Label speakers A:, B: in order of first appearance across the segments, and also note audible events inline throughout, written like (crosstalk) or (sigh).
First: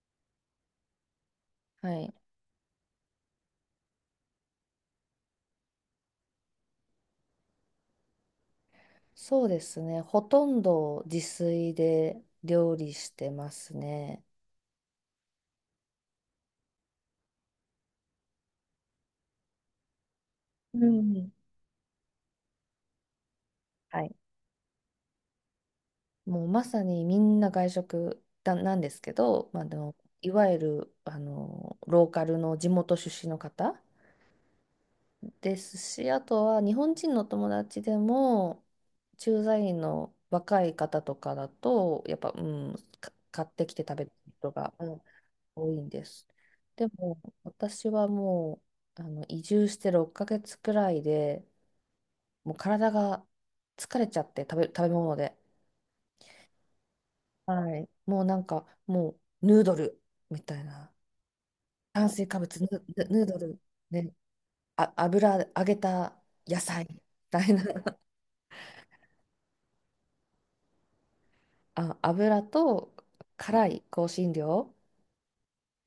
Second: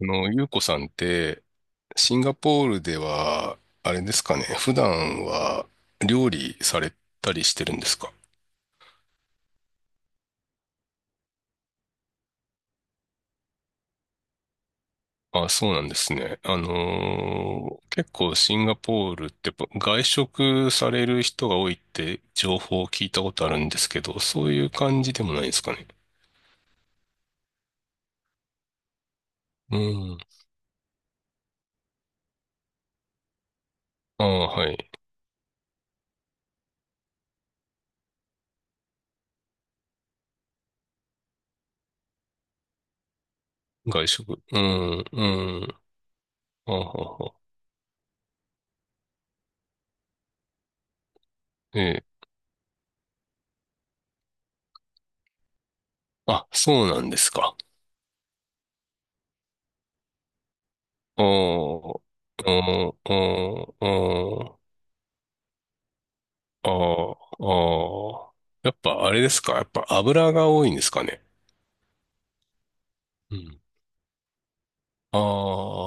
A: ゆうこさんって、
B: はい。
A: シンガポールでは、あれですかね、普段は料理されたりしてるんですか？
B: そうですね。ほとんど自炊で料理してますね。
A: あ、そうなんですね。結構シンガポールってやっぱ外食
B: う
A: される
B: ん。
A: 人が多いって情報を聞いたことあるんですけ
B: はい。
A: ど、そういう感じでもないですかね？
B: もうまさにみんな外食だなんですけど、まあ、で
A: う
B: も
A: ん。
B: いわゆるローカルの地元出身の方
A: ああ、はい。
B: ですし、あとは日本人の友達でも駐在員の若い方とかだと、やっぱ、うん、買ってきて食べ
A: 外
B: る
A: 食。
B: 人
A: う
B: が、うん、
A: ん、う
B: 多
A: ん。
B: いんです。
A: あは
B: でも
A: は。
B: 私はもう移住して6ヶ月くらいで
A: ええ。
B: もう体が疲れちゃって食べ物で、
A: あ、そうなんですか？
B: はい、もうなんかもうヌードルみたいな
A: ああ、
B: 炭水化
A: あ
B: 物、ヌ、
A: あ、
B: ヌ
A: あ
B: ヌードル、
A: あ、
B: ね、
A: ああ。
B: あ、油揚げた野
A: あ
B: 菜み
A: あ、
B: たいな。
A: ああ。やっぱあれですか？やっぱ油が多いんですかね？
B: (laughs) 油と
A: うん。
B: 辛い香辛料
A: ああ、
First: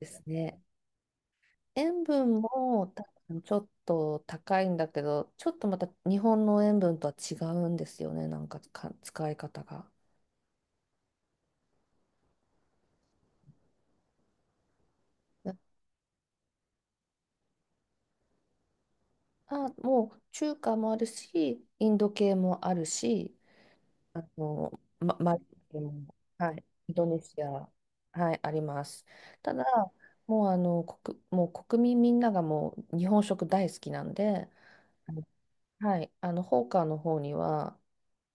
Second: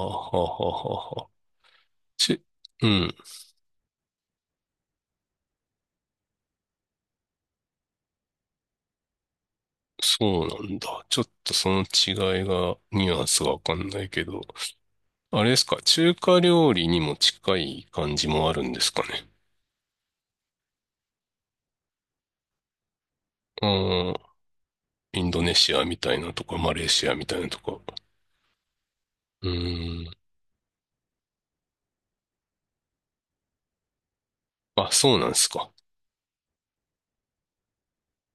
B: ですね。
A: ははは。
B: 塩分
A: ち、
B: も
A: う
B: 多
A: ん。
B: 分ちょっと高いんだけど、ちょっとまた日本の塩分とは違うんですよね。なんか、使い方が。
A: そうなんだ。ちょっとその違いが、ニュアンスがわかんないけど。あれですか、中華料理にも近い感じもあるんですかね？
B: もう中華もあるし、インド系もあるし、
A: うん。イン
B: マ
A: ド
B: リ
A: ネシ
B: 系
A: アみた
B: も、
A: いなと
B: は
A: か、
B: い、
A: マレー
B: インド
A: シア
B: ネ
A: みたい
B: シ
A: なと
B: ア、
A: か。
B: はい、あります。
A: う
B: ただ、
A: ーん。
B: もうもう国民みんながもう日本食大好きなんで、
A: あ、
B: あ
A: そう
B: の
A: なんですか？
B: はい、ホーカーの方には、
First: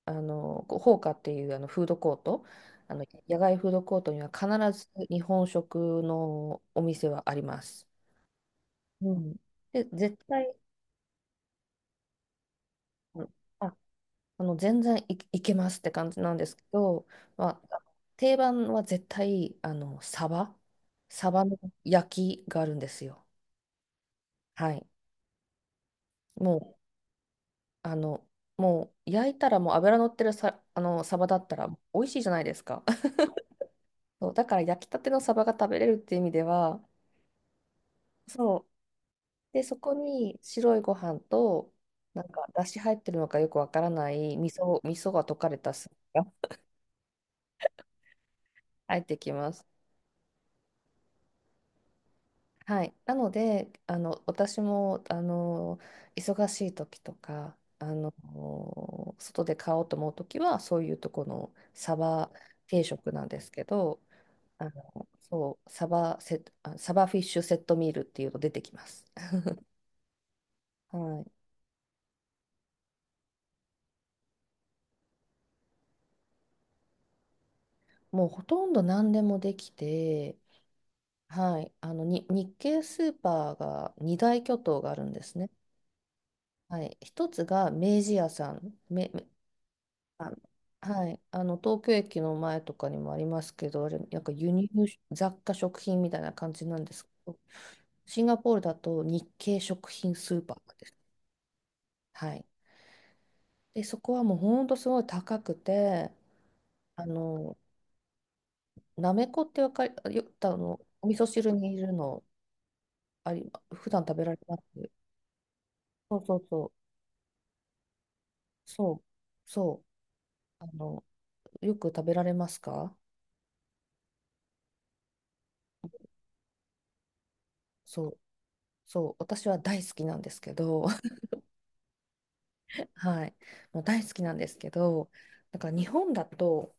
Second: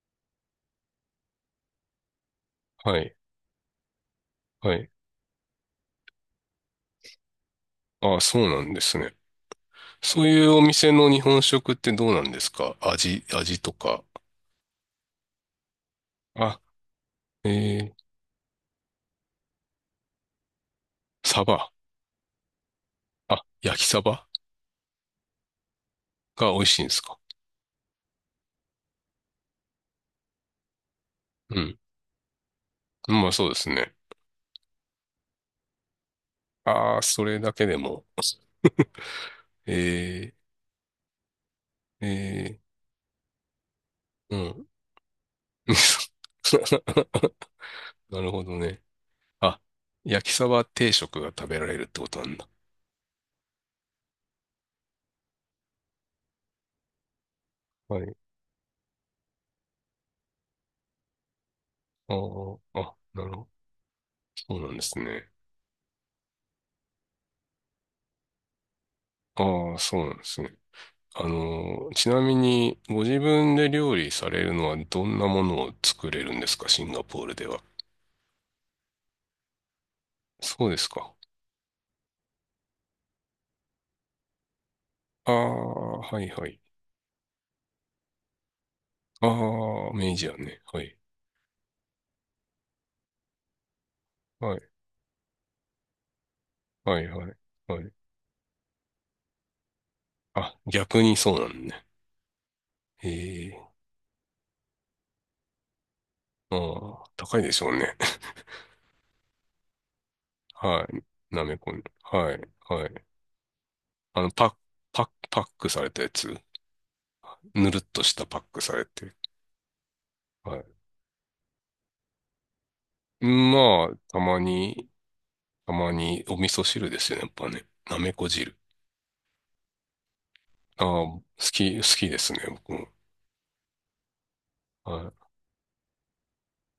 B: こうホーカっていうフードコート、
A: はい。
B: 野外フードコートには必
A: は
B: ず
A: い。
B: 日本食のお店はあります。
A: あ、そうなんです
B: う
A: ね。
B: ん。で、絶
A: そういう
B: 対、
A: お店の日本食ってどうなんですか？
B: う
A: 味、
B: ん。
A: 味と
B: あ、
A: か。
B: 全然いけますって感じなんです
A: あ、
B: けど、
A: え
B: まあ、
A: ー、
B: 定番は絶対、サ
A: サ
B: バの
A: バ。
B: 焼きがあるんですよ。
A: あ、焼きサバ
B: はい。
A: が美味
B: も
A: しいんですか？
B: う、あの、もう、焼いたら、もう油乗ってるさ、あの、サバだった
A: う
B: ら
A: ん。
B: 美味しいじゃないですか。(laughs)
A: まあそうですね。
B: そう、だから焼きたてのサバが食べれるっていう意味では、
A: ああ、それだけでも。
B: そう。
A: (laughs)
B: で、そこ
A: え
B: に白いご飯と、
A: ー、
B: なんか、
A: え
B: だし入ってるのかよくわからな
A: ー、
B: い
A: うん。
B: 味噌が溶かれたスープが
A: (laughs) なるほどね。
B: 入ってきま
A: あ、
B: す。
A: 焼きサバ定食が食べられるってことなんだ。
B: はい。なので、私も、忙しい時とか、
A: はい。
B: 外で買おうと思う時は、そういうとこのサ
A: あ
B: バ
A: ー
B: 定
A: あ、
B: 食な
A: な
B: ん
A: るほ
B: で
A: ど。
B: すけど、
A: そうなんですね。
B: そう、サバフィッシュセットミールっていうの出てきます。
A: ああ、そうなんですね。
B: はい。
A: ちなみに、ご自分で料理されるのはどんなものを作れるんですか、シンガポールでは？
B: もうほとんど何でもできて、
A: そうですか。
B: はい、あのに日系スーパーが二大巨頭があるんで
A: あ
B: すね。
A: あ、はいはい。
B: はい、一つが明治屋さん、
A: ああ、明治
B: あ、
A: やね。はい。
B: はい、東京駅の前とかにもありますけど、あれ、なんか輸
A: はい、
B: 入雑貨食品みたいな感じなんで
A: は
B: す
A: い、
B: け
A: はい、
B: ど、
A: はい。
B: シンガポールだと日系食品スーパ
A: あ、
B: ーです。
A: 逆にそうなんね。
B: はい。
A: ええ、
B: で、そこはもう本当すごい高くて、
A: あ
B: あ
A: あ、高いで
B: の、
A: しょうね。
B: なめこってわかり、よ、あ
A: (laughs)
B: の、
A: は
B: お味噌
A: い。な
B: 汁
A: め
B: に
A: こ
B: い
A: ね。
B: るの、
A: はい、はい。
B: あり、普段食
A: あ
B: べら
A: の、
B: れ
A: パッ、
B: ます。
A: パックされたや
B: そうそ
A: つ。
B: うそう。
A: ぬるっとしたパックされ
B: そう、
A: て。
B: そう、あ
A: は
B: の、よく食べられますか？
A: い。まあ、たまにお味噌汁ですよね、やっぱね。な
B: そ
A: め
B: う、
A: こ汁。
B: そう、私は大好きなんですけ
A: あ
B: ど、
A: あ、好きですね、僕も。
B: (laughs) はい、もう大好きなんですけど、
A: は
B: なんか日本だと、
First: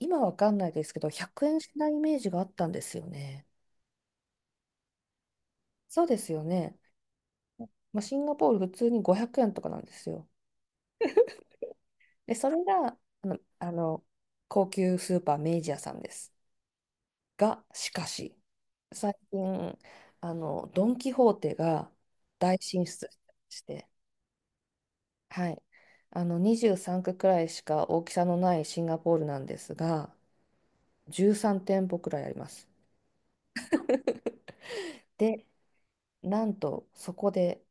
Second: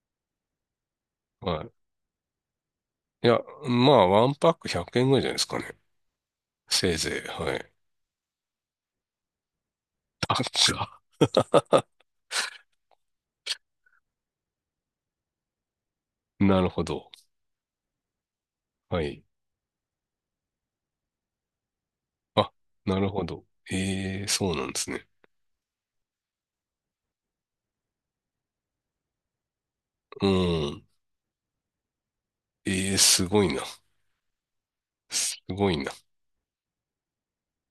B: 今わかんないですけど、100
A: い。
B: 円
A: は
B: し
A: い。
B: ないイメージがあったんですよ
A: いや、
B: ね。
A: まあ、ワンパック100円ぐらいじゃないですかね。
B: そうですよね。
A: せいぜい。はい。
B: まあ、シンガポール普通に500円とかなんですよ。
A: あ、そうか、
B: で、それが、高級スーパー明治屋さんです。
A: なるほど。
B: が、しかし、
A: は
B: 最
A: い。
B: 近、ドン・キホーテが
A: あ、
B: 大進
A: なる
B: 出
A: ほど。
B: して、
A: ええ、そうなんですね。
B: はい。23区くらいしか大きさのないシンガポールなんですが、
A: うん。
B: 13店舗くらいあります。
A: ええ、すごいな。
B: (laughs)
A: す
B: で、
A: ごいな。
B: なんとそこで、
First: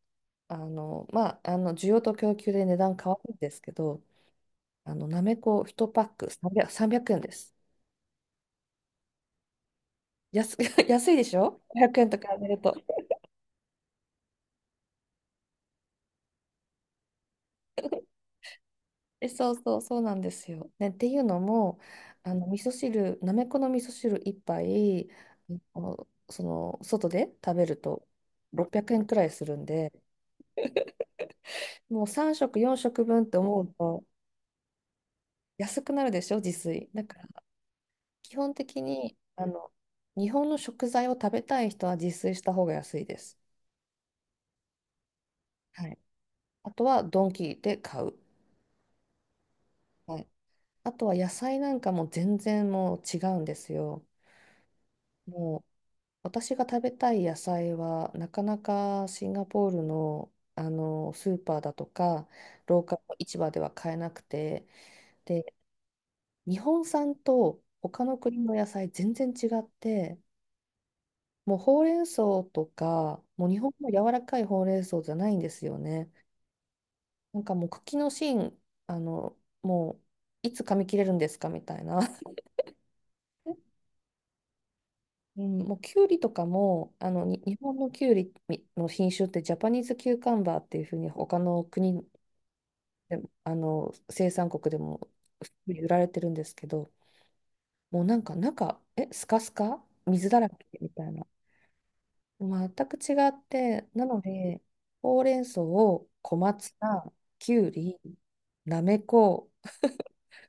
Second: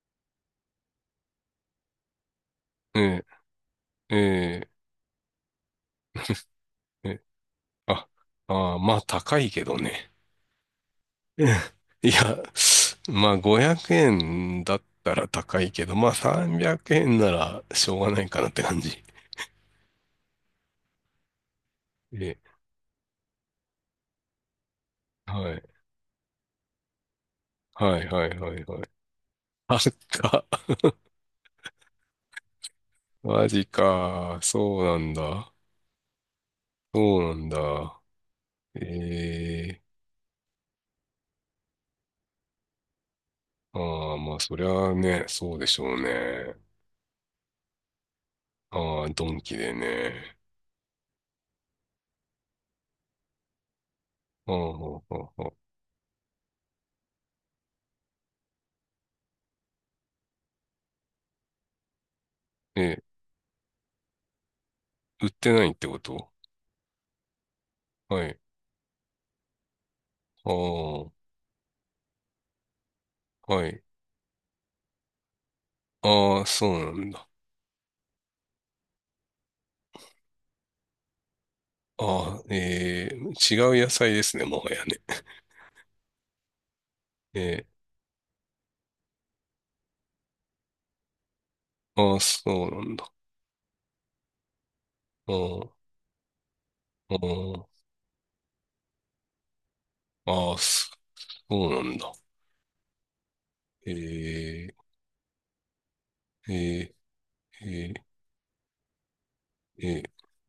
B: まあ、需要と供給で値段変わ
A: え
B: るんですけど、
A: え、え
B: なめこ1パック300、3
A: え、
B: 円です。
A: あ、まあ、高いけどね。
B: 安、(laughs) 安いでし
A: うん、い
B: ょ？ 500 円と比
A: や、
B: べると。
A: まあ、500円だったら高いけど、まあ、300円ならしょうがないかなって感じ。
B: え、そうそう、そうなんですよ。ね、っていうのも、
A: ええ、
B: 味噌汁、なめこの味噌汁一杯、
A: はい。
B: その外で食べる
A: は
B: と
A: いはいはいは
B: 600
A: い。
B: 円くえんくらいするん
A: あっ
B: で、
A: た。
B: もう3食、4食分って
A: マ
B: 思
A: ジ
B: うと
A: か。そうなんだ。
B: 安くなるでしょ、自炊。だか
A: そう
B: ら
A: なんだ。
B: 基本
A: え
B: 的に
A: えー
B: 日本の食材を食べたい人は自炊した方が安いです。
A: ああ、まあそりゃあね、そうでし
B: は
A: ょ
B: い、
A: うね。
B: あとはドンキで買う。
A: ああ、ドンキで
B: はい、
A: ね。
B: あとは野菜なんかも全然もう違うんですよ。
A: ああ、はあはあは
B: もう私が食べたい野菜は、なかなかシンガポールの、スーパーだとか、ロ
A: あ
B: ーカルの市場では買えなくて、
A: 売っ
B: で、
A: てないってこと？
B: 日本産と他の
A: は
B: 国
A: い。
B: の野菜全然違って、
A: ああ、
B: もうほうれん草とか、もう日
A: は
B: 本
A: い。
B: の柔らかいほうれん草じゃないんですよね。
A: ああ、そうなんだ。
B: なんかもう茎の芯、あの、もういつ噛み切れるんですかみたいな。
A: ああ、ええー
B: (laughs)
A: 違う野菜ですね、もはやね。
B: うん、もうキュウリとかもあのに日
A: え
B: 本のキュウリの品種ってジャパニーズキューカンバーっていうふうに他の
A: ー
B: 国
A: ああ、そうなんだ。
B: でも生産国でも
A: あ
B: 普通に売られてるんですけど、
A: あ、あ
B: もうなんか中スカスカ水だら
A: あ、あ
B: け
A: あ、
B: み
A: そ
B: たいな
A: うなんだ。
B: 全く違って、なので
A: ええ
B: ほうれん草を小松
A: ええ
B: 菜、キ
A: え
B: ュウ
A: ー、
B: リ、なめこ、
A: えー、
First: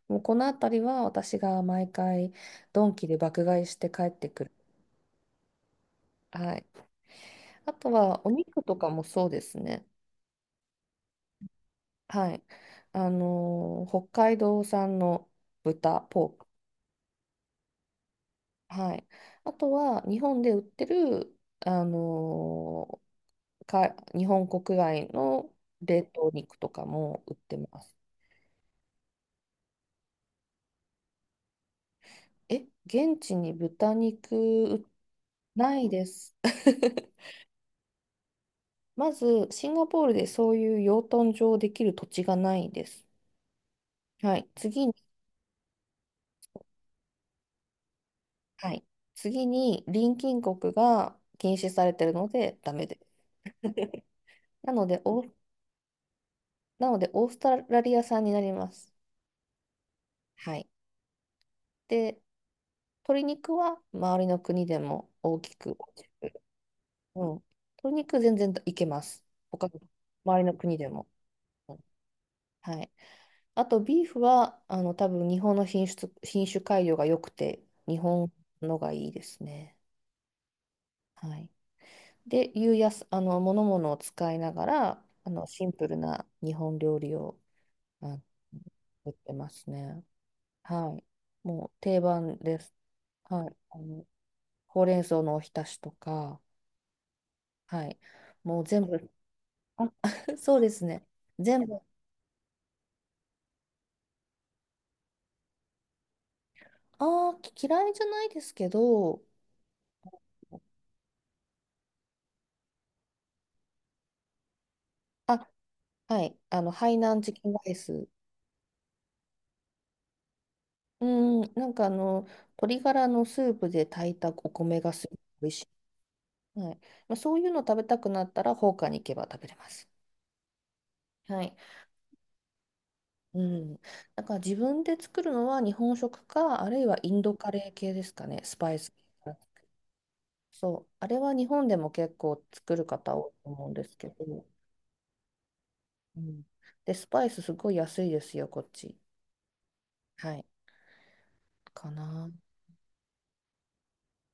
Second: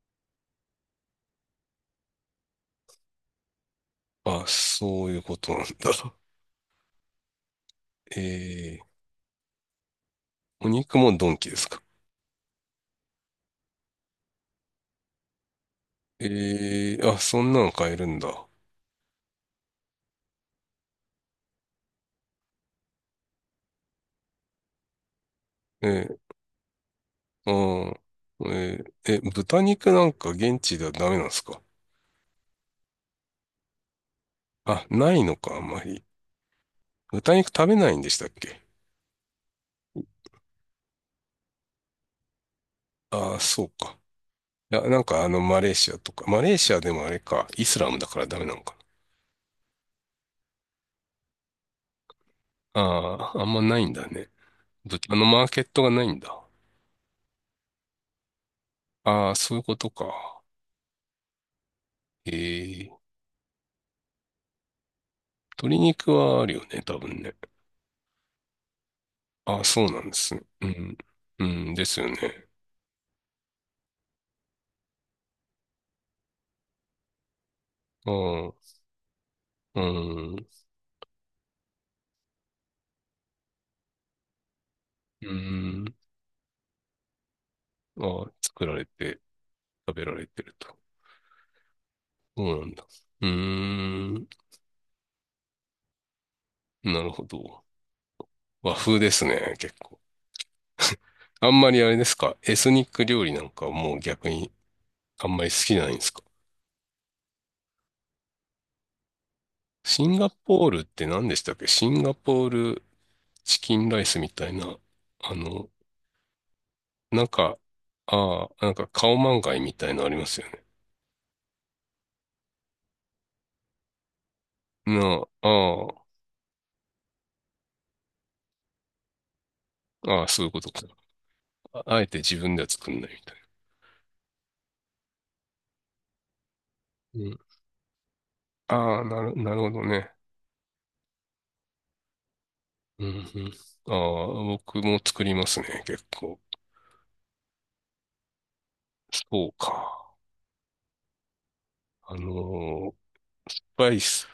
B: もうこの辺りは私が毎回ドンキで爆買いして帰ってく
A: あ、
B: る。
A: そういうことなんだ。
B: はい、あと
A: (laughs)
B: はお肉と
A: えー、
B: かもそうですね。
A: お肉もドンキですか？
B: はい。北海道産の豚、ポーク。
A: えー、あ、そんなの買えるんだ。
B: はい。あとは、日本で売ってる、あのーか、日本国外の
A: え
B: 冷
A: ー、
B: 凍肉とかも売っ
A: あ
B: てます。
A: えー、え、豚肉なんか現地ではダメなんですか？
B: え、現地に豚肉
A: あ、ないのか、あん
B: な
A: ま
B: い
A: り。
B: です。(laughs)
A: 豚肉食べないんでしたっけ？
B: まず、シンガポールでそういう養豚場できる土地がないです。
A: ああそうか。
B: はい。
A: いや、
B: 次に、
A: なんかマレーシアとか。マレーシアでもあれか、イスラムだからダメなの
B: は
A: か
B: い。次に、隣近国が禁止されてるので、ダ
A: な。
B: メです。
A: ああ、あんまないんだね。
B: なので、
A: 豚
B: オ
A: の
B: ース
A: マーケットがないんだ。
B: なので、オーストラリア産になります。
A: ああ、そういうことか。
B: はい。で、
A: ええ、
B: 鶏肉は周りの国でも大きく、
A: 鶏
B: 大き
A: 肉
B: く
A: はあるよね、多分
B: う
A: ね。
B: ん。鶏肉全然いけます。
A: あ、
B: 他の
A: そうなんです
B: 周
A: ね。
B: りの
A: う
B: 国で
A: ん。
B: も。
A: う
B: う
A: ん、
B: ん、
A: ですよね。
B: はい。あと、ビーフは、多分日本の品質、品種改良が良くて、日
A: あ
B: 本
A: あ、
B: のがいいですね。
A: うん、
B: はい。で、いうやす、あの、ものを使いながら、
A: う
B: シンプ
A: ん。
B: ルな日本料理を、あの、
A: ああ、作られ
B: 売っ
A: て、
B: てます
A: 食
B: ね。
A: べられてると。
B: はい。もう定番
A: そ
B: で
A: うなん
B: す。
A: だ。う
B: はい、
A: ーん、
B: ほうれん草のおひたしとか、
A: なるほど。
B: はい、もう
A: 和
B: 全
A: 風
B: 部、
A: ですね、結
B: あ、
A: 構。
B: (laughs) そうですね、
A: あん
B: 全
A: ま
B: 部、
A: りあれですか、エスニック料理なんかもう逆にあんまり好きじゃないんですか？
B: ああ、嫌いじゃないですけど、
A: シンガポールって何でしたっけ？シンガポールチキンライスみたいな、あ
B: あ、
A: の、
B: はい、ハイナン
A: なん
B: チキン
A: か、
B: ライス、
A: ああ、なんかカオマンガイみたいのありますよね。
B: うん、なんか鶏ガラのスープで炊いたお米がする、
A: なあ、あ
B: はい、まあ、そういうの食べたくなったら、放火に行けば食べれます。
A: あ、ああ、そういうことか。
B: はい、
A: ああえて自分では作んないみたい
B: うん、だから自分で作るのは日本食か、あるいはイ
A: な。
B: ン
A: う
B: ド
A: ん。
B: カレー系ですかね、スパイス
A: ああ、な
B: 系。
A: る、なるほどね。
B: そう、あれは日本でも結構作る
A: うん、う
B: 方多いと
A: ん。
B: 思うんで
A: あ
B: すけど、
A: あ、僕も作りますね、結
B: う
A: 構。
B: ん、で、スパイスすごい安いですよ、こっち。
A: そうか。
B: はい、か
A: あの
B: な。
A: ースパイス、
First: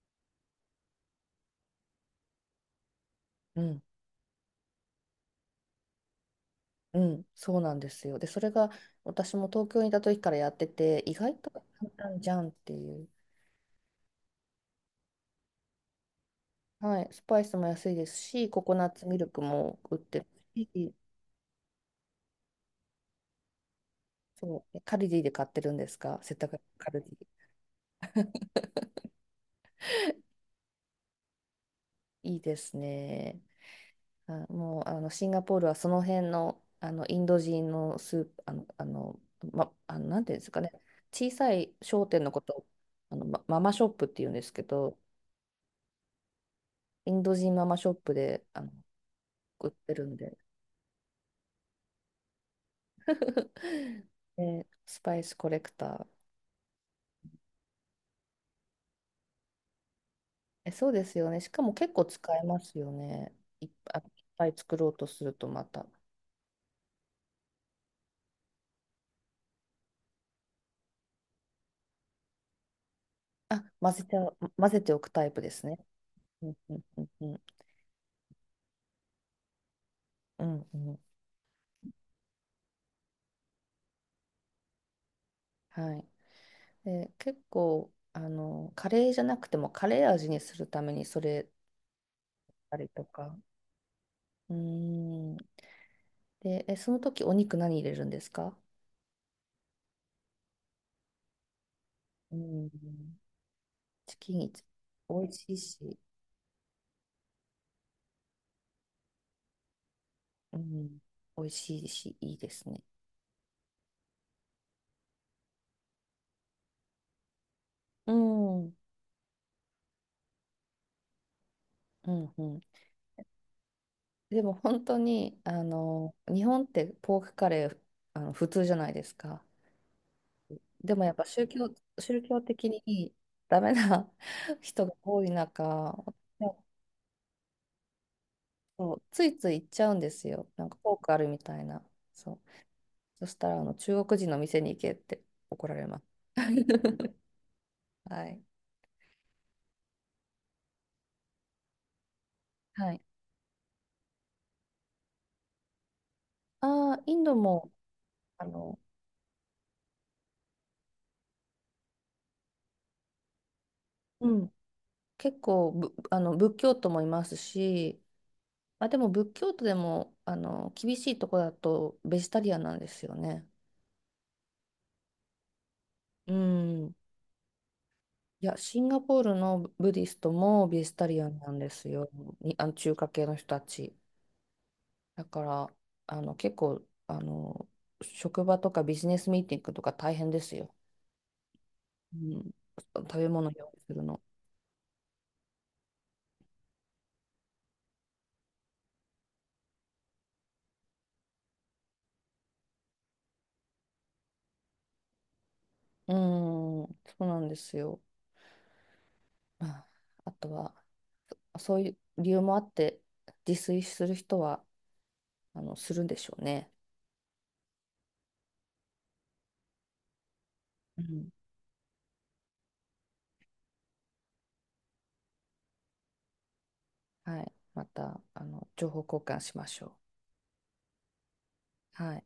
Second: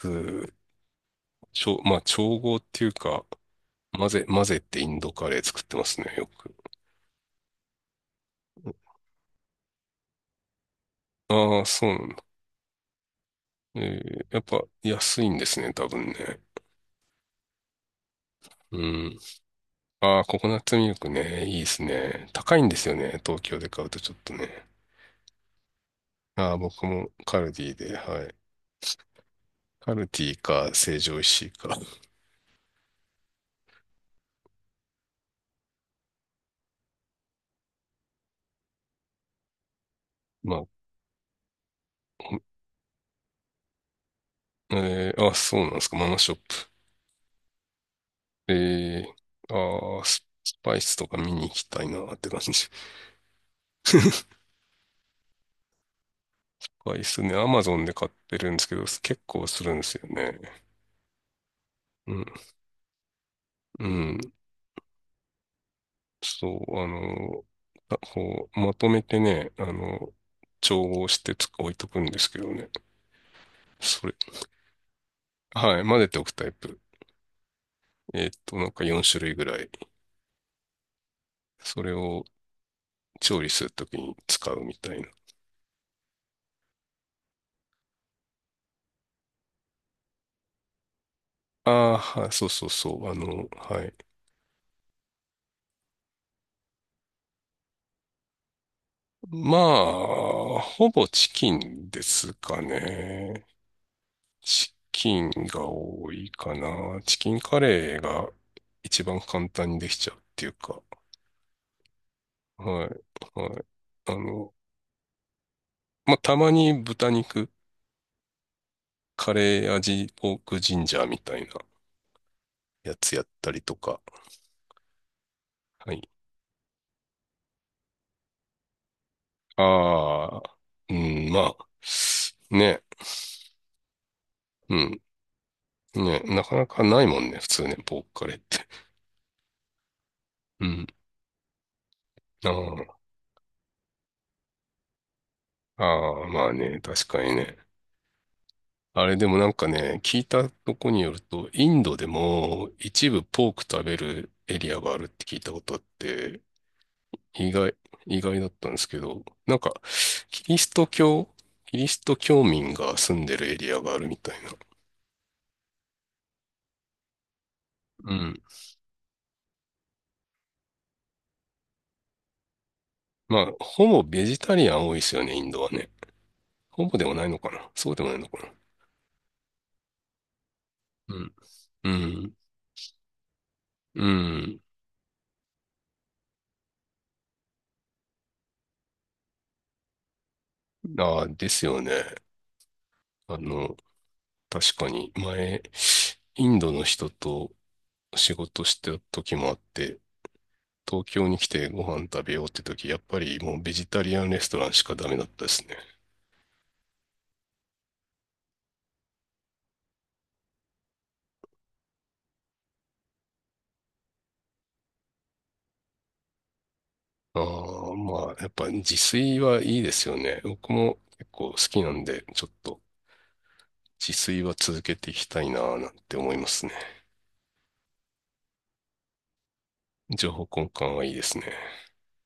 A: まあ、調合っていうか、
B: うん、
A: 混ぜってインドカレー作ってますね、よく。
B: うん、そうなんですよ。で、それが私も東京にいた時からやってて、意外と
A: ああ、そ
B: 簡
A: うなん
B: 単
A: だ。
B: じゃんっていう。
A: えーやっぱ安いんですね、多分ね。
B: はい、スパイスも安いですし、ココ
A: う
B: ナッツミ
A: ん。
B: ルクも売っ
A: あ
B: て
A: あ、
B: る
A: ココナッツミ
B: し、
A: ルクね、いいですね。高いんですよね、東京で買うとちょっと
B: そ
A: ね。
B: う、カルディで買ってるんですか、せっか
A: ああ、
B: く
A: 僕
B: カルデ
A: も
B: ィ。
A: カルディで、はい。カルディか、成城石井か。(laughs)
B: いいですね。もうシンガポールはその辺の、インド人のスーあの、あの、ま、あのなんていうんです
A: ま
B: か
A: あ、
B: ね、小さい商店のことをママショップっていうんですけど、
A: えー、あ、そうなんですか、ママショッ
B: インド人ママショップで
A: プ？えー、
B: 売ってるん
A: ス
B: で、
A: スパイスとか見に行きたいなって感じ。ス
B: (laughs) でスパイスコレクター。
A: パイスね、アマゾンで買ってるんですけど、結構するんですよね。
B: え、そうですよね。しかも結構
A: うん、
B: 使えますよね。いっ
A: う
B: ぱい、
A: ん。
B: いっぱい作ろうとするとまた。
A: そう、あこう、まとめてね、調合して置いとくんですけどね。
B: あ、混ぜ
A: それ、
B: ちゃう、混ぜておくタイプですね。
A: はい、混ぜておくタ
B: う
A: イ
B: んう
A: プ。
B: んうんうん。
A: なんか4種類ぐらい。
B: うんうん。
A: それを調理するときに使うみたいな。
B: はい。で、結構、カレーじゃなくてもカレー味にするためにそれ
A: ああ、はい、そうそう
B: たり
A: そ
B: と
A: う、
B: か。
A: はい。
B: うーん。で、その時お肉何入れるんですか？
A: まあ、ほぼチキンです
B: う
A: か
B: ん。
A: ね。
B: チキン
A: チ
B: 美
A: キン
B: 味しい
A: が
B: し、
A: 多いかな。チキンカレーが一番簡単にできちゃうっていう
B: う
A: か。
B: ん。美味しいし、いいですね。
A: はい、はい。あの、まあ、たまに豚肉、
B: うん。う
A: カレー味、ポークジンジャーみたいな
B: ん、うん。
A: やつやったりとか。
B: でも本当に、
A: はい。
B: 日本ってポークカレー、普通じゃないですか。
A: ああ、う
B: でもやっぱ
A: ん、まあ、
B: 宗教的
A: ね。
B: にダメな (laughs)
A: う
B: 人が
A: ん。
B: 多い中、
A: ね、なかなかないもんね、普通ね、ポークカレーって。
B: そう、ついつい行っちゃうんですよ。
A: (laughs) う
B: なんか
A: ん。
B: フォークあるみたいな。そう。
A: あ
B: そしたら、中国人の店に行けって怒ら
A: あ、
B: れます。
A: ああ、まあね、確
B: (laughs)
A: かにね。
B: はい。
A: あれでもなんかね、聞いたとこによると、インドでも
B: はい。
A: 一部ポーク食べるエリアがあるって聞いたことあって、
B: ああ、インド
A: 意
B: も、
A: 外、意外
B: あ
A: だったん
B: の、
A: ですけど、なんか、キリスト教、キリスト教民が住んでるエリアがあるみ
B: う
A: たいな。
B: ん、結構ぶ、あの、仏教徒もいますし、
A: うん。
B: まあ、でも仏教徒でも、厳しいとこだとベジタリアンなんですよ
A: ま
B: ね。
A: あ、ほぼベジタリアン多いですよね、インドはね。
B: う
A: ほ
B: ん。
A: ぼでもないのかな？そうでもないのか
B: い
A: な？
B: や、シンガポールのブディストもベジタ
A: う
B: リア
A: ん。
B: ンなんです
A: う
B: よ。
A: ん。
B: に、中華系の人たち。
A: うん。
B: だから、結構、職場とかビジネスミーティングとか大変ですよ。
A: ああ、ですよね。
B: うん、食べ
A: あ
B: 物用
A: の、
B: 意するの。
A: 確かに、前、インドの人と仕事してた時もあって、東京に来てご飯食べようって時、やっぱりもうベジタリアンレストランしかダメだったですね。
B: うん、そうなんですよ。まあ、あとは、そういう理由もあって、自炊する人は、するんでしょうね。
A: ああ、まあ、やっぱ自炊はいいですよね。僕も
B: うん、
A: 結構好きなんで、ちょっと自炊は続けていきたいな、なんて思いますね。
B: はい。また、情報交換しましょ
A: 情報交換はいいですね。
B: う。はい。